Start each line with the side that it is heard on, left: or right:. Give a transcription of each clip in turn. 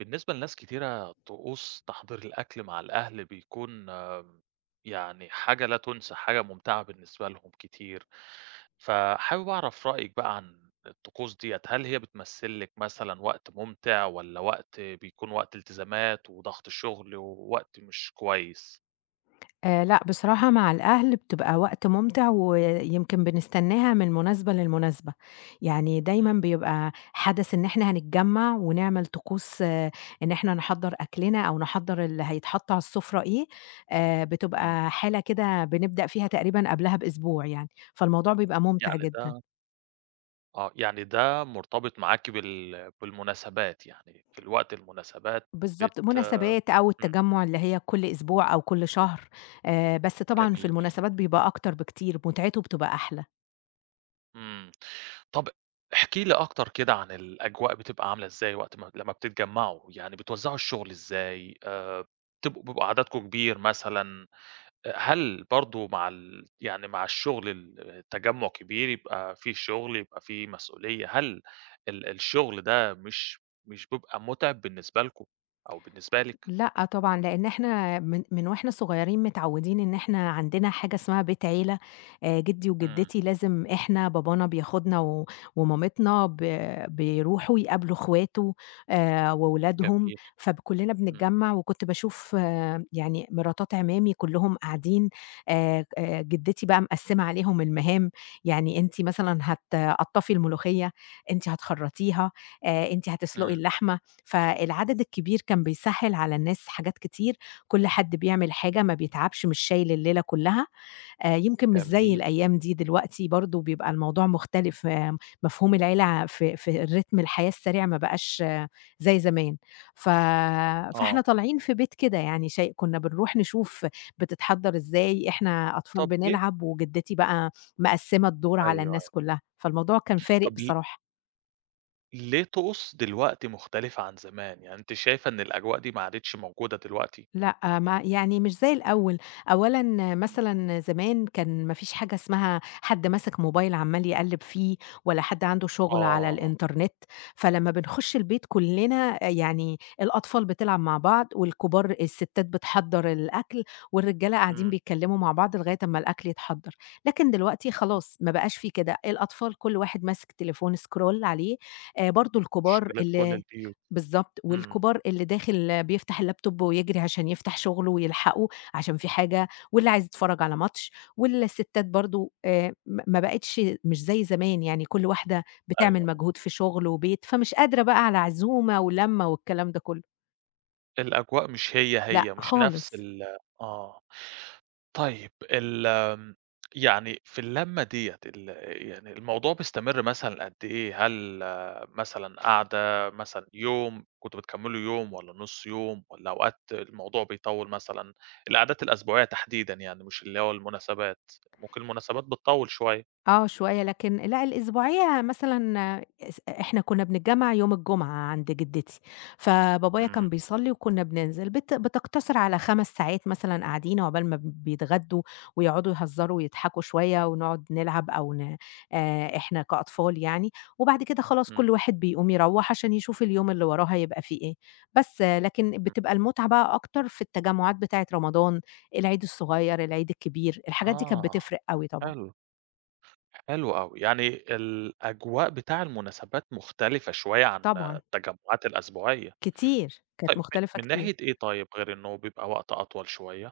right: بالنسبة لناس كتيرة، طقوس تحضير الأكل مع الأهل بيكون يعني حاجة لا تُنسى حاجة مُمتعة بالنسبة لهم كتير، فحابب أعرف رأيِك بقى عن الطقوس دِيّة هل هي بتمثل لِك مثلًا وقت مُمتع والّا وقت بيكون وقت إلتزامات وضغط الشُغل ووقت مش كويس؟
left: آآ لأ بصراحة مع الأهل بتبقى وقت مُمتع ويمكن بنستناها من المناسبة للمناسبة. يعني دايمًا
right: إمم.
left: بيبقى حدَث إن إحنا هنتجمّع ونعمل طقوس إن إحنا نحضّر أكلنا أو نحضّر اللي هيتحط على السفرة إيه، آآ
right: إمم.
left: بتبقى حالة كده بنبدأ فيها تقريبًا قبلها بأسبوع يعني، فالموضوع بيبقى مُمتع
right: يعني
left: جدًا.
right: ده آه، يعني ده مرتبط معاكِ بال بالمناسبات يعني في الوقت المناسبات
left: بالضبط.
right: بت
left: مناسبات أو
right: إمم.
left: التجمّع اللي هي كل أسبوع أو كل شهر، آآ بس طبعًا في
right: جميل.
left: المناسبات بيبقى أكتر بكتير، مُتعته بتبقى أحلى.
right: إمم. طَب احكي لي أكتر كده عن الأجواء بتبقى عاملة إزاي وقت ما لمّا بتتجمعوا، يعني بتوزّعوا الشُغل إزاي؟ آآ بتبقوا بيبقى عددكم كبير مثلًا؟ آآ هل برضه مع ال يعني مع الشُغل التجمّع كبير، يبقى في شُغل، يبقى في مسؤولية؛ هل ال الشُغل ده مش مش بيبقى مُتعب بالنسبة لكم أو بالنسبة لِك؟
left: لأ طبعًا، لإن إحنا من من وإحنا صغيّرين متعوّدين إن إحنا عندنا حاجة اسمها بيت عيلة آآ جدّي
right: إمم.
left: وجدّتي لازم إحنا بابانا بياخدنا و ومامتنا ب بيروحوا يقابلوا إخواته آآ وولادهم
right: جميل.
left: فب كلّنا
right: إمم.
left: بنتجمّع وكنت باشوف يعني مراتات اعمامي كلّهم قاعدين آآ ك آآ جدّتي بقى مقسّمة عليهم المهام يعني أنتِ مثلًا هتقطّفي الملوخية، أنتِ هتخرّطيها، آآ أنتِ هتسلقي
right: إمم.
left: اللحمة، فالعدد الكبير كان بيسهّل على الناس حاجات كتير، كل حد بيعمل حاجة ما بيتعبش مش شايل الليلة كلّها، آآ يمكن مش زي
right: جميل.
left: الأيام دي دلوقتي برضه بيبقى الموضوع مختلف آمم مفهوم العيلة ع في في الرتم الحياة السريع ما بقاش زي زمان ف
right: آه.
left: فإحنا طالعين في بيت كده يعني شاي كنّا بنروح نشوف بتتحضّر إزاي إحنا أطفال
right: طَب ليه؟
left: بنلعب وجدّتي بقى مقسّمة الدور
right: أيوه،
left: على
right: أيوه.
left: الناس كلّها، فالموضوع كان فارق
right: طَب ل
left: بصراحة.
right: ليه طقوس دلوقتي مُختلفة عن زمان؟ يعني أنتِ شايفة إن الأجواء دي ما عادِتش موجودة دلوقتي؟
left: لأ ما يعني مش زي الأول. أولًا مثلًا زمان كان ما فيش حاجة اسمها حد ماسك موبايل عمّال يقلّب فيه، ولا حد عنده شُغل على
right: آه.
left: الإنترنت. فلمّا بنخش البيت كُلنا يعني الأطفال بتلعب مع بعض والكبار الستات بتحضّر الأكل، والرجالة قاعدين
right: إمم.
left: بيتكلموا مع بعض لغاية أمّا الأكل يتحضر. لكن دلوقتي خلاص ما بقاش في كده. الأطفال كل واحد ماسك تليفون scroll عليه، آآ برضو الكُبار
right: مُشكلة كُل
left: ال
right: البيوت.
left: بالضبط،
right: إمم.
left: والكبار اللي داخل بيفتح الlaptop ويجري عشان يفتح شُغله ويلحقه عشان فيه حاجة، واللي عايز يتفرج على ماتش. والستات برضو آآ م ما بقِتش مش زي زمان يعني كُل واحدة
right: أيوه،
left: بتعمل
right: آه.
left: مجهود في شُغل وبيت فمش قادرة بقى على عزومة ولمّة والكلام ده كلّه.
right: الأجواء مش هي
left: لأ
right: هي، مش نَفس
left: خالص.
right: ال آه. طيب، ال آمم يعني في اللمّة دِيّة ال يعني الموضوع بيستمر مثلًا قد إيه؟ هل مثلًا قاعدة، مثلًا يوم، كنتم بتكملوا يوم والّا نُص يوم والّا أوقات الموضوع بيطوِّل مثلًا؟ القعدات الأسبوعية تحديدًا يعني، مش اللي هو المُناسبات، ممكن المُناسبات بتطوِّل شوية.
left: آه شوية، لكن لأ الأسبوعية مثلًا إس إ إحنا كنا بنتجمّع يوم الجمعة عند جدتي. فبابايا
right: إمم.
left: كان بيصلي وكنا بننزِل، بت بتقتصر على 5 ساعات مثلًا قاعدين عُقبال ما بيتغدوا ويقعدوا يهزروا ويضحكوا شوية ونقُعد نلعب أو ن آآ إحنا كأطفال يعني، وبعد كده خلاص
right: إمم.
left: كُل واحد بيقوم يروّح عشان يشوف اليوم اللي وراه هيبقى في إيه. بس لكن
right: م
left: بتبقى المُتعة بقى أكتر في التجمُعات بتاعِة رمضان، العيد الصغير، العيد الكبير. الحاجات دي كانت
right: آه،
left: بتفرِق أوي طبعًا.
right: حلو، حلو أوي. يعني الأجواء بتاع المُناسبات مُختلفة شوية عن
left: طبعًا.
right: التجمُعات الأسبوعية.
left: كتير، كانت
right: طيب م
left: مُختلفة
right: من
left: كتير.
right: ناحية إيه طيب غير إنه بيبقى وقت أطول شوية؟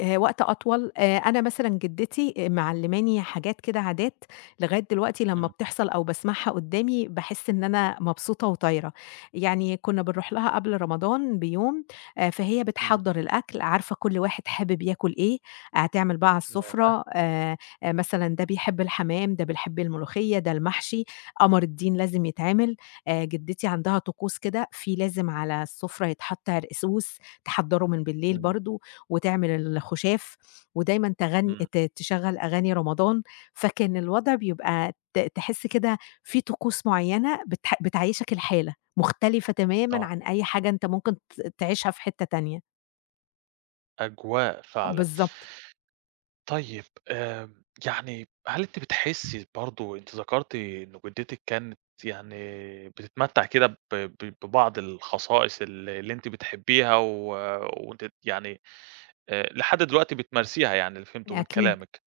left: آآ وقت أطول، آآ أنا مثلًا جِدّتي آآ معلِّماني حاجات كده عادات لغاية دلوقتي لمّا
right: إمم.
left: بتحصل أو باسمعها قُدّامي، باحِس إن أنا مبسوطة وطايرة. يعني كُنّا بنروح لها قبل رمضان بيوم، آآ فهي
right: إمم.
left: بتحضّر الأكل، عارفة كل واحد حابب ياكُل إيه، هتعمل بقى على
right: ياه!
left: السُفرة، آآ آآ مثلًا ده بيحب الحمام، ده بيحب الملوخيّة، ده المحشي، قمر الدين لازم يتعمل. آآ جِدّتي عندها طقوس كده في لازم على السُفرة يتحَط عرقسوس تحضّره من بالليل
right: إمم.
left: برضه، وتعمل الخُشاف ودايمًا تغن
right: إمم.
left: ت تشغّل أغاني رمضان، فكان الوضع بيبقى ت تحِس كده في طقوس معيّنة بتح بتعيّشك الحالة، مختلفة تمامًا
right: آه.
left: عن أي حاجة أنت ممكن ت تعيشها في حتّه تانية.
right: أجواء
left: أ
right: فعلًا.
left: بالضبط.
right: طيب، آآ يعني هل أنتِ بتحسّي برضه أنتِ ذكرتِ إنه جِدّتِك كانت يعني بتتمتّع كده ب ب ببعض الخصائص ال اللي أنتِ بتحبّيها و وأنتِ ت يعني آآ لحد دلوقتي بتمارسيها يعني اللي فهمته من
left: أكيد.
right: كلامِك.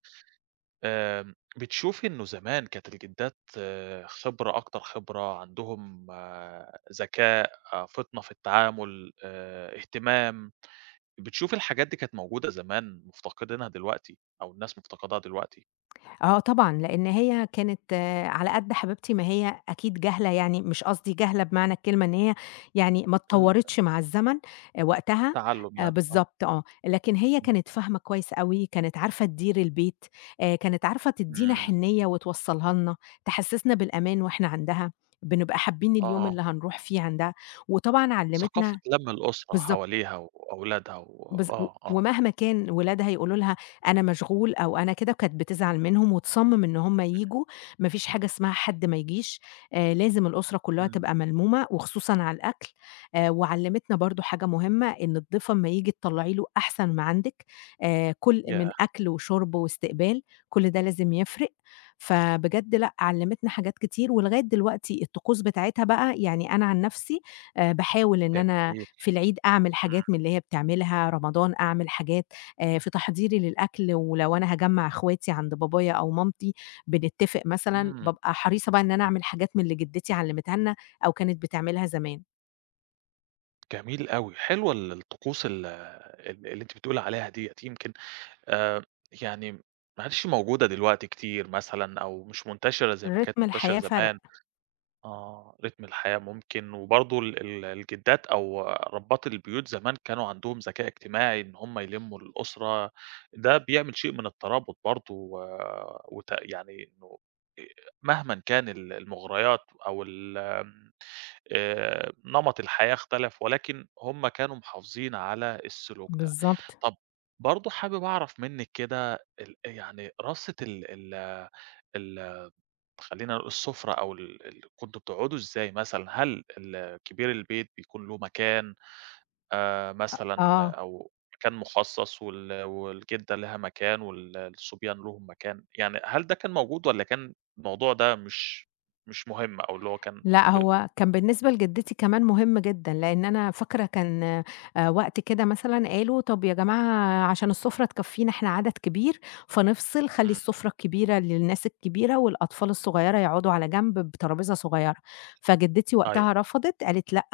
right: آمم بتشوفي إنه زمان كانت الجِدّات خبرة أكتر خبرة، عندهم ذكاء، فِطنة في التعامُل، آآ اهتمام، بتشوفي الحاجات دي كانت موجودة زمان مُفتقدينها دلوقتي أو الناس مُفتقداها دلوقتي؟
left: آه طبعًا، لإن هي كانت على قد حبيبتي ما هي أكيد جاهلة، يعني مش قصدي جاهلة بمعنى الكلمة إن هي يعني ما
right: الأ
left: اتطوَّرتش مع الزمن آآ وقتها،
right: تَعلَُّم
left: آآ
right: يعني آه.
left: بالضبط آه. لكن هي
right: إمم.
left: كانت فاهمة كويس أوي، كانت عارفة تدير البيت، آآ كانِت عارفة تدّينا
right: إمم.
left: حِنّية وتوصّلها لنا، تحسِّسنا بالأمان وإحنا عندها، بنبقى حابّين اليوم
right: آه.
left: اللي هنروح فيه عندها. وطبعًا
right: ثقافة
left: علِّمتنا
right: لَم الأسرة
left: بالضبط.
right: حواليها وأولادها و
left: بالض و
right: آه، آه.
left: ومهما كان ولادها يقولوا لها أنا مشغول أو أنا كده، كانت بتزعل منهم وتصمّم إن هم
right: [unintelligible]
left: ييجوا، ما فيش حاجة اسمها حد ما يجيش، آآ لازم الأسرة كُلّها
right: إمم.
left: تبقى ملمومة وخصوصًا على الأكل. آآ وعلِّمتنا برضه حاجة مهمة، إن الضيف أمّا ييجي تطلَّعي له أحسَن ما عندِك، آآ كل من
right: ياه!
left: أكل وشُرْب وإستقبال، كل ده لازم يفرِق. فبجد لأ، علِّمتنا حاجات كتير ولغاية دلوقتي الطقوس بتاعتها بقى، يعني أنا عن نَفْسي آآ باحاول إن أنا
right: جميل.
left: في العيد أعمل حاجات
right: إمم.
left: من اللي هي بتعملها، رمضان أعمل حاجات آآ في تحضيري للأكل، ولو أنا هاجمَّع إخواتي عند بابايا أو مامتي بنتتفق مثلًا،
right: إمم.
left: بابقى حريصة بقى إن أنا أعمل حاجات من اللي جِدّتي علِّمتها لنا أو كانت بتعملها زمان.
right: جميل أوي حلوة ال الطقوس ال ال اللي أنتِ بتقولي عليها ديّة يمكن آمم يعني م ما عَدِتش موجودة دلوقتي كتير مثلًا أو مش منتشرة زي ما كانت
left: ريتم
right: منتشرة
left: الحياة فَرَق.
right: زمان. آه، ريتم الحياة ممكن وبرضه ال ال الجدّات أو ربّات البيوت زمان كانوا عندهم ذكاء اجتماعي إن هُم يلمّوا الأسرة ده بيعمل شيء من الترابط برضه و وتأ يعني إنه أ مهمًا إن كان ال المُغريات أو ال آآ نمط الحياة اختلف ولكن هُم كانوا محافظين على السلوك ده.
left: بالضبط.
right: طَب برضه حابب أعرف منِّك كده ال أ يعني رصة ال ال ال خلّينا نقول السفرة أو ال ال كنتم بتقعدوا إزاي مثلًا؟ هل ال كبير البيت بيكون له مكان آآ
left: أ
right: مثلًا
left: آه.
right: أو مكان مخصص وال والجدّة ليها مكان وال الصُبيان ليهم مكان؟ يعني هل ده كان موجود والّا كان الموضوع ده مش مش مهم؟ أو اللي هو كان
left: لأ،
right: ب
left: هو كان بالنسبة لجدّتي كمان مهم جدًا لإن أنا فاكرة كان آآ وقت كده مثلًا قالوا طَب يا جماعة عشان السفرة تكفّينا إحنا عدد كبير فنفصل خلّي
right: إمم.
left: السفرة الكبيرة للناس الكبيرة والأطفال الصغيّرة يقعُدوا على جنب بترابيزة صغيّرة، فجدّتي
right: أيوه.
left: وقتها رفضت قالت: "لأ،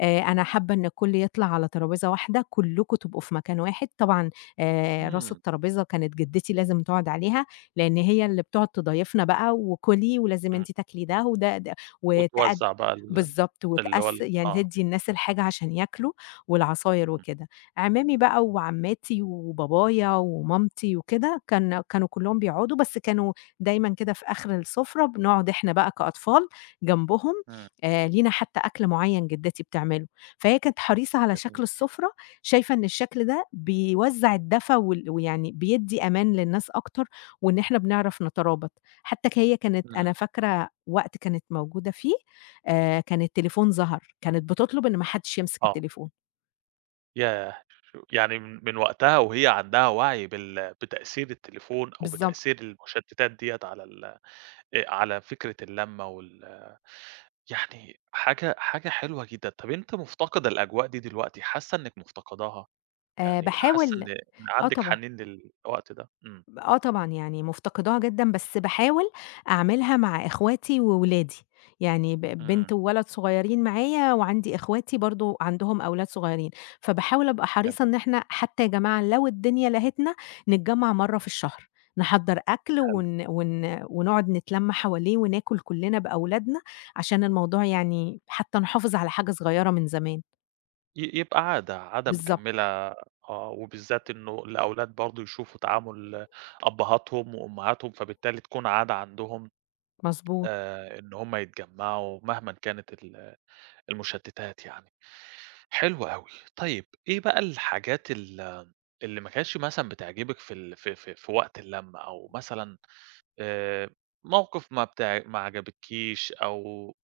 left: آآ أنا حابة إن الكُلّ يطلع على ترابيزة واحدة، كُلّكم تبقوا في مكان واحد." طبعًا آآ راس
right: إمم.
left: الترابيزة كانت جدّتي لازم تقعد عليها لإن هي اللي بتقعد تضايفنا بقى وكُلي ولازم
right: إمم.
left: أنتِ تاكلي ده وده، ده وتقّد
right: وتوزّع بقى ال
left: بالضبط
right: اللي هو
left: وتقّس
right: ال
left: يعني
right: آه.
left: تدّي الناس الحاجة عشان ياكلوا والعصاير
right: إمم.
left: وكده، عمامي بقى وعمّاتي وبابايا ومامتي وكده كان كانوا كُلّهم بيقعدوا بس كانوا دايمًا كده في آخر السفرة بنقعُد إحنا بقى كأطفال جنبهم
right: إمم.
left: آآ، لينا حتى أكل معيّن جدّتي بتعمله، فهي كانت حريصة على شكل
right: جميل.
left: السفرة شايفة إن الشكل ده بيوزّع الدفا وال ويعني بيدّي أمان للناس أكتر وإن إحنا بنعرف نترابط حتى ك هي كانت
right: إمم.
left: أنا فاكرة وقت كانت موجودة فيه آآ كان التليفون ظَهَر كانت بتطلب إن ما حدش يمسك
right: آه.
left: التليفون.
right: ياه! شو يعني م من وقتها وهي عندها وَعْي بال بتأثير التليفون أو
left: بالضبط.
right: بتأثير المُشتّتات ديّة على ال آآ على فِكرة اللمّة وال يعني حاجة حاجة حلوة جدًا، طَب أنتِ مُفتقدة الأجواء دي دلوقتي، حاسّة إنِّك مُفتقداها؟
left: آآ
right: يعني حاسّة
left: باحاول
right: إن إن
left: آه
right: عندِك
left: طبعًا.
right: حَنين للوقت ده؟ إمم.
left: آه طبعًا، يعني مُفتقداها جدًا، بس باحاول أعملها مع إخواتي وولادي، يعني ب بنت
right: إمم.
left: وولد صغيّرين معايا وعندي إخواتي برضه عندهم أولاد صغيّرين، فباحاول أبقى حريصة
right: جميل.
left: إن إحنا حتّى يا جماعة لو الدنيا لهتنا نتجمّع مرّة في الشهر، نحضّر أكل
right: حلو.
left: ون ون ونقعُد نتلَم حواليه وناكُل كُلّنا بأولادنا عشان الموضوع يعني حتّى نحافظ على حاجة صغيرة من زمان.
right: ي يبقى عادة، عادة
left: بالضبط.
right: مِكَمِّلة آه، وبالذات إنه الأولاد برضه يشوفوا تعامُل أبّهاتهم وأمّهاتهم، فبالتالي تكون عادة عندهم
left: مضبوط.
right: آآ إن هم يتجمّعوا مهمًا كانت ال المُشتّتات يعني. حلو أوي، طيب إيه بقى الحاجات ال اللي ما كانتش مثلًا بتعجبِك في ال في في في وقت اللمّة أو مثلًا آآ موقِف ما بتع ما عجبتكيش أو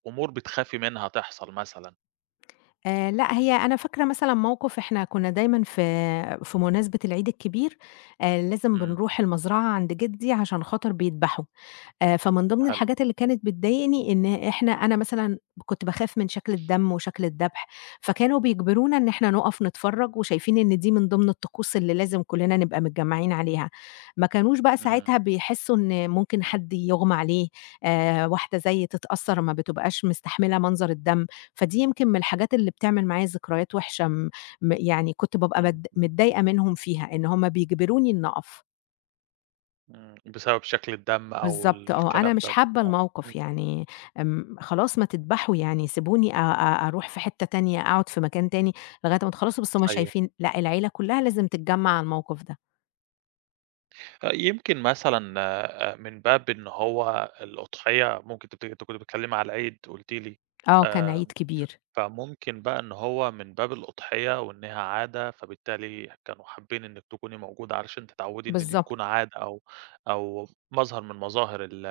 right: أمور بتخافي منها تحصل مثلًا؟
left: آآ، لأ، هي أنا فاكرة مثلًا موقِف إحنا كنّا دايمًا في في مناسبة العيد الكبير آآ، لازم
right: إمم.
left: بنرُوح المزرَعة عَند جدّي عشان خاطر بيدبَحوا آآ، فمن ضِمن
right: حلو.
left: الحاجات اللي كانت بتضايقني إن إحنا، أنا مثلًا كنت باخاف من شكْل الدم وشكْل الدبح، فكانوا بيجبرونا إن إحنا نُقف نتفرّج وشايفين إن دي من ضِمن الطقوس اللي لازم كلّنا نبقى متجمّعين عليها، ما كانوش بقى
right: إمم.
left: ساعتها بيحسّوا إن ممكن حد يغمى عليه آآ، واحدة زيّي تتأثّر ما بتبقاش مستحملة مَنظر الدم، فدي يمكن من الحاجات اللي بتعمل معايا ذكريات وِحشة، م م يعني كنت بابقى
right: إمم،
left: بد
right: اهم.
left: متضايقة منهُم فيها، إن هُم بيجبروني إني أقف.
right: إمم، بسبب شكْل الدم أو
left: بالضبط،
right: ال
left: آه، أنا
right: الكلام ده.
left: مش حابّة
right: آه، إمم.
left: الموقِف، يعني آمم خلاص ما تدبَحوا يعني سيبوني أ أ أرُوح في حِتّه تانية، أقعُد في مكان تاني لغاية أمّا تخلّصوا، بس هُم
right: أيوه.
left: شايفين لأ، العيلة كلّها لازم تتجمّع على الموقِف ده.
right: يمكن مثلًا آآ من باب إن هو الأُضحية ممكن تبتدي أنتِ كنتِ بتتكلّمي على العيد، قُلتِ لي
left: آه كان عيد
right: آآ،
left: كبير.
right: فممكن بقى إن هو من باب الأُضحية وإنها عادة، فبالتالي كانوا حابّين إنِك تكوني موجودة علشان تتعوّدي إن دي
left: بالضبط.
right: تكون عادة أو أو مظهر من مظاهر ال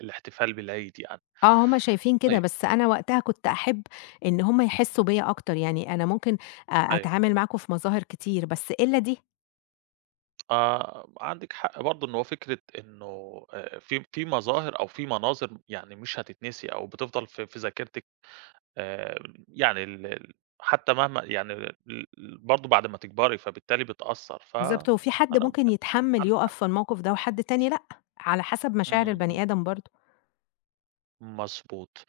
right: الاحتفال بالعيد يعني.
left: آه، هُم شايفين كده،
right: طيب.
left: بس أنا وقتها كنت أحب إن هُم يحسّوا بيَّ أكتر، يعني أنا ممكن أ
right: أيوه.
left: أتعامل معاكم في مظاهر كتير بس إلّا دي.
right: آآ وعندِك حق برضه إن هو فكرة إنه آآ في م في مظاهر أو في مناظر م يعني مش هتتنسي أو بتفضل في في ذاكرتِك، آمم يعني ال ال حتى مهما يعني ال ال برضه بعد ما تكبري فبالتالي بتأثّر، ف
left: بالضبط
right: أنا
left: هو في حد
right: [unintelligible]
left: ممكن
right: أنتِ
left: يتحمّل
right: عندِك
left: يُقف
right: حق.
left: في الموقف ده وحد تاني لأ، على حسب مشاعر
right: إمم،
left: البَني
right: إمم.
left: آدم برضه.
right: مضبوط،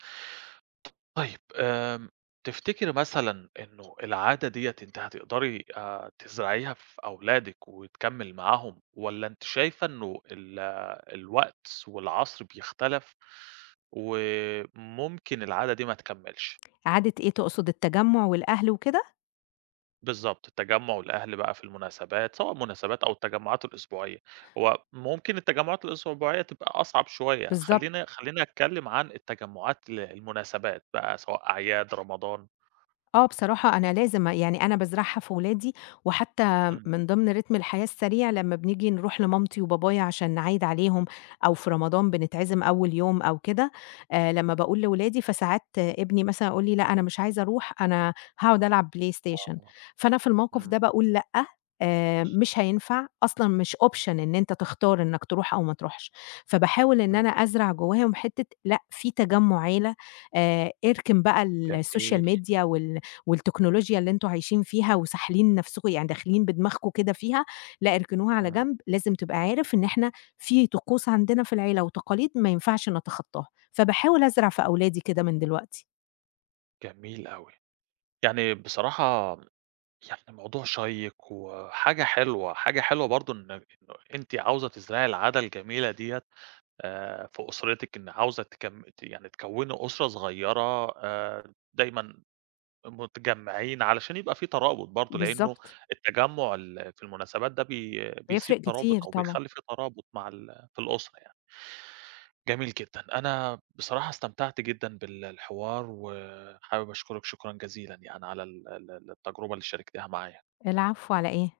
right: طيب آمم تفتكري مثلًا إنه العادة دَيّة أنتِ هتقدري آآ تزرعيها في أولادِك وتكمّل معاهم؟ والّا أنتِ شايفة إنه ال الوقت والعصر بيختلف و ممكن العادة دي ما تكمّلش؟
left: عادة إيه تُقصد التجمّع والأهل وكده؟
right: بالضبط تجمُّع الأهل بقى في المناسبات سواء المناسبات أو التجمعات الأسبوعية، هو ممكن التجمُعات الأسبوعية تبقى أصعب شوية،
left: بالضبط.
right: خلّيني خلّيني اتكلم عن التجمعات ل المُناسبات بقى سواء أعياد، رمضان.
left: آه، بصراحة أنا لازم أ يعني أنا بازرعها في ولادي، وحتى
right: إمم.
left: من ضِمن ريتم الحياة السريع لمّا بنيجي نروح لمامتي وبابايا عشان نعيّد عليهم، أو في رمضان بنتعزم أول يوم أو كده، آآ لمّا باقول لولادي فساعات ابني مثلًا يقول لي: "لأ، أنا مش عايز أروح أنا هاقعُد ألعب PlayStation"
right: آه،
left: فأنا في الموقف
right: إمم.
left: ده باقول لأ، آآ مش هينفع أصلًا مش Option إن أنت تختار إنّك تروح أو ما تروحش، فباحاول إن
right: إمم.
left: أنا أزرع جوّاهم حِتّة لأ، في تجمُّع عيلة، آآ اركن بقى الSocial
right: جميل.
left: Media وال والتكنولوجيا اللي أنتم عايشين فيها، وساحلين نَفْسكم يعني داخلين بدماغكم كده فيها لأ، اركنوها على
right: إمم.
left: جنب، لازم تبقى عارف إن إحنا في طقوس عندنا في العيلة، وتقاليد ما ينفعش نتخطاها فباحاول أزرع في أولادي كده من دلوقتي.
right: جميل أوي، يعني بصراحة م يعني موضوع شيّق وحاجة حلوة، حاجة حلوة برضه إن [unintelligible] إنه أنتِ عاوزة تزرعي العادة الجميلة دِيّة، آآ في أُسرتِك إن عاوزة تكم ت يعني تكوِّني أُسرة صغيّرة آآ دايمًا مُتجمّعين علشان يبقى في ترابط برضه، لإنه
left: بالضبط.
right: التجمّع اللي في المناسبات ده بي
left: وهيفرق
right: بيسيب
left: كتير
right: ترابُط، أو
left: طبعًا.
right: بيخلّي في ترابُط مع ال في الأُسرة يعني. جميل جدًا، أنا بصراحة استمتعت جدًا بال الحوار، وحابب أشكرِك شكرًا جزيلًا، يعني على ال ال ال التجرُبة اللي شاركتيها معايا.
left: العفو على إيه؟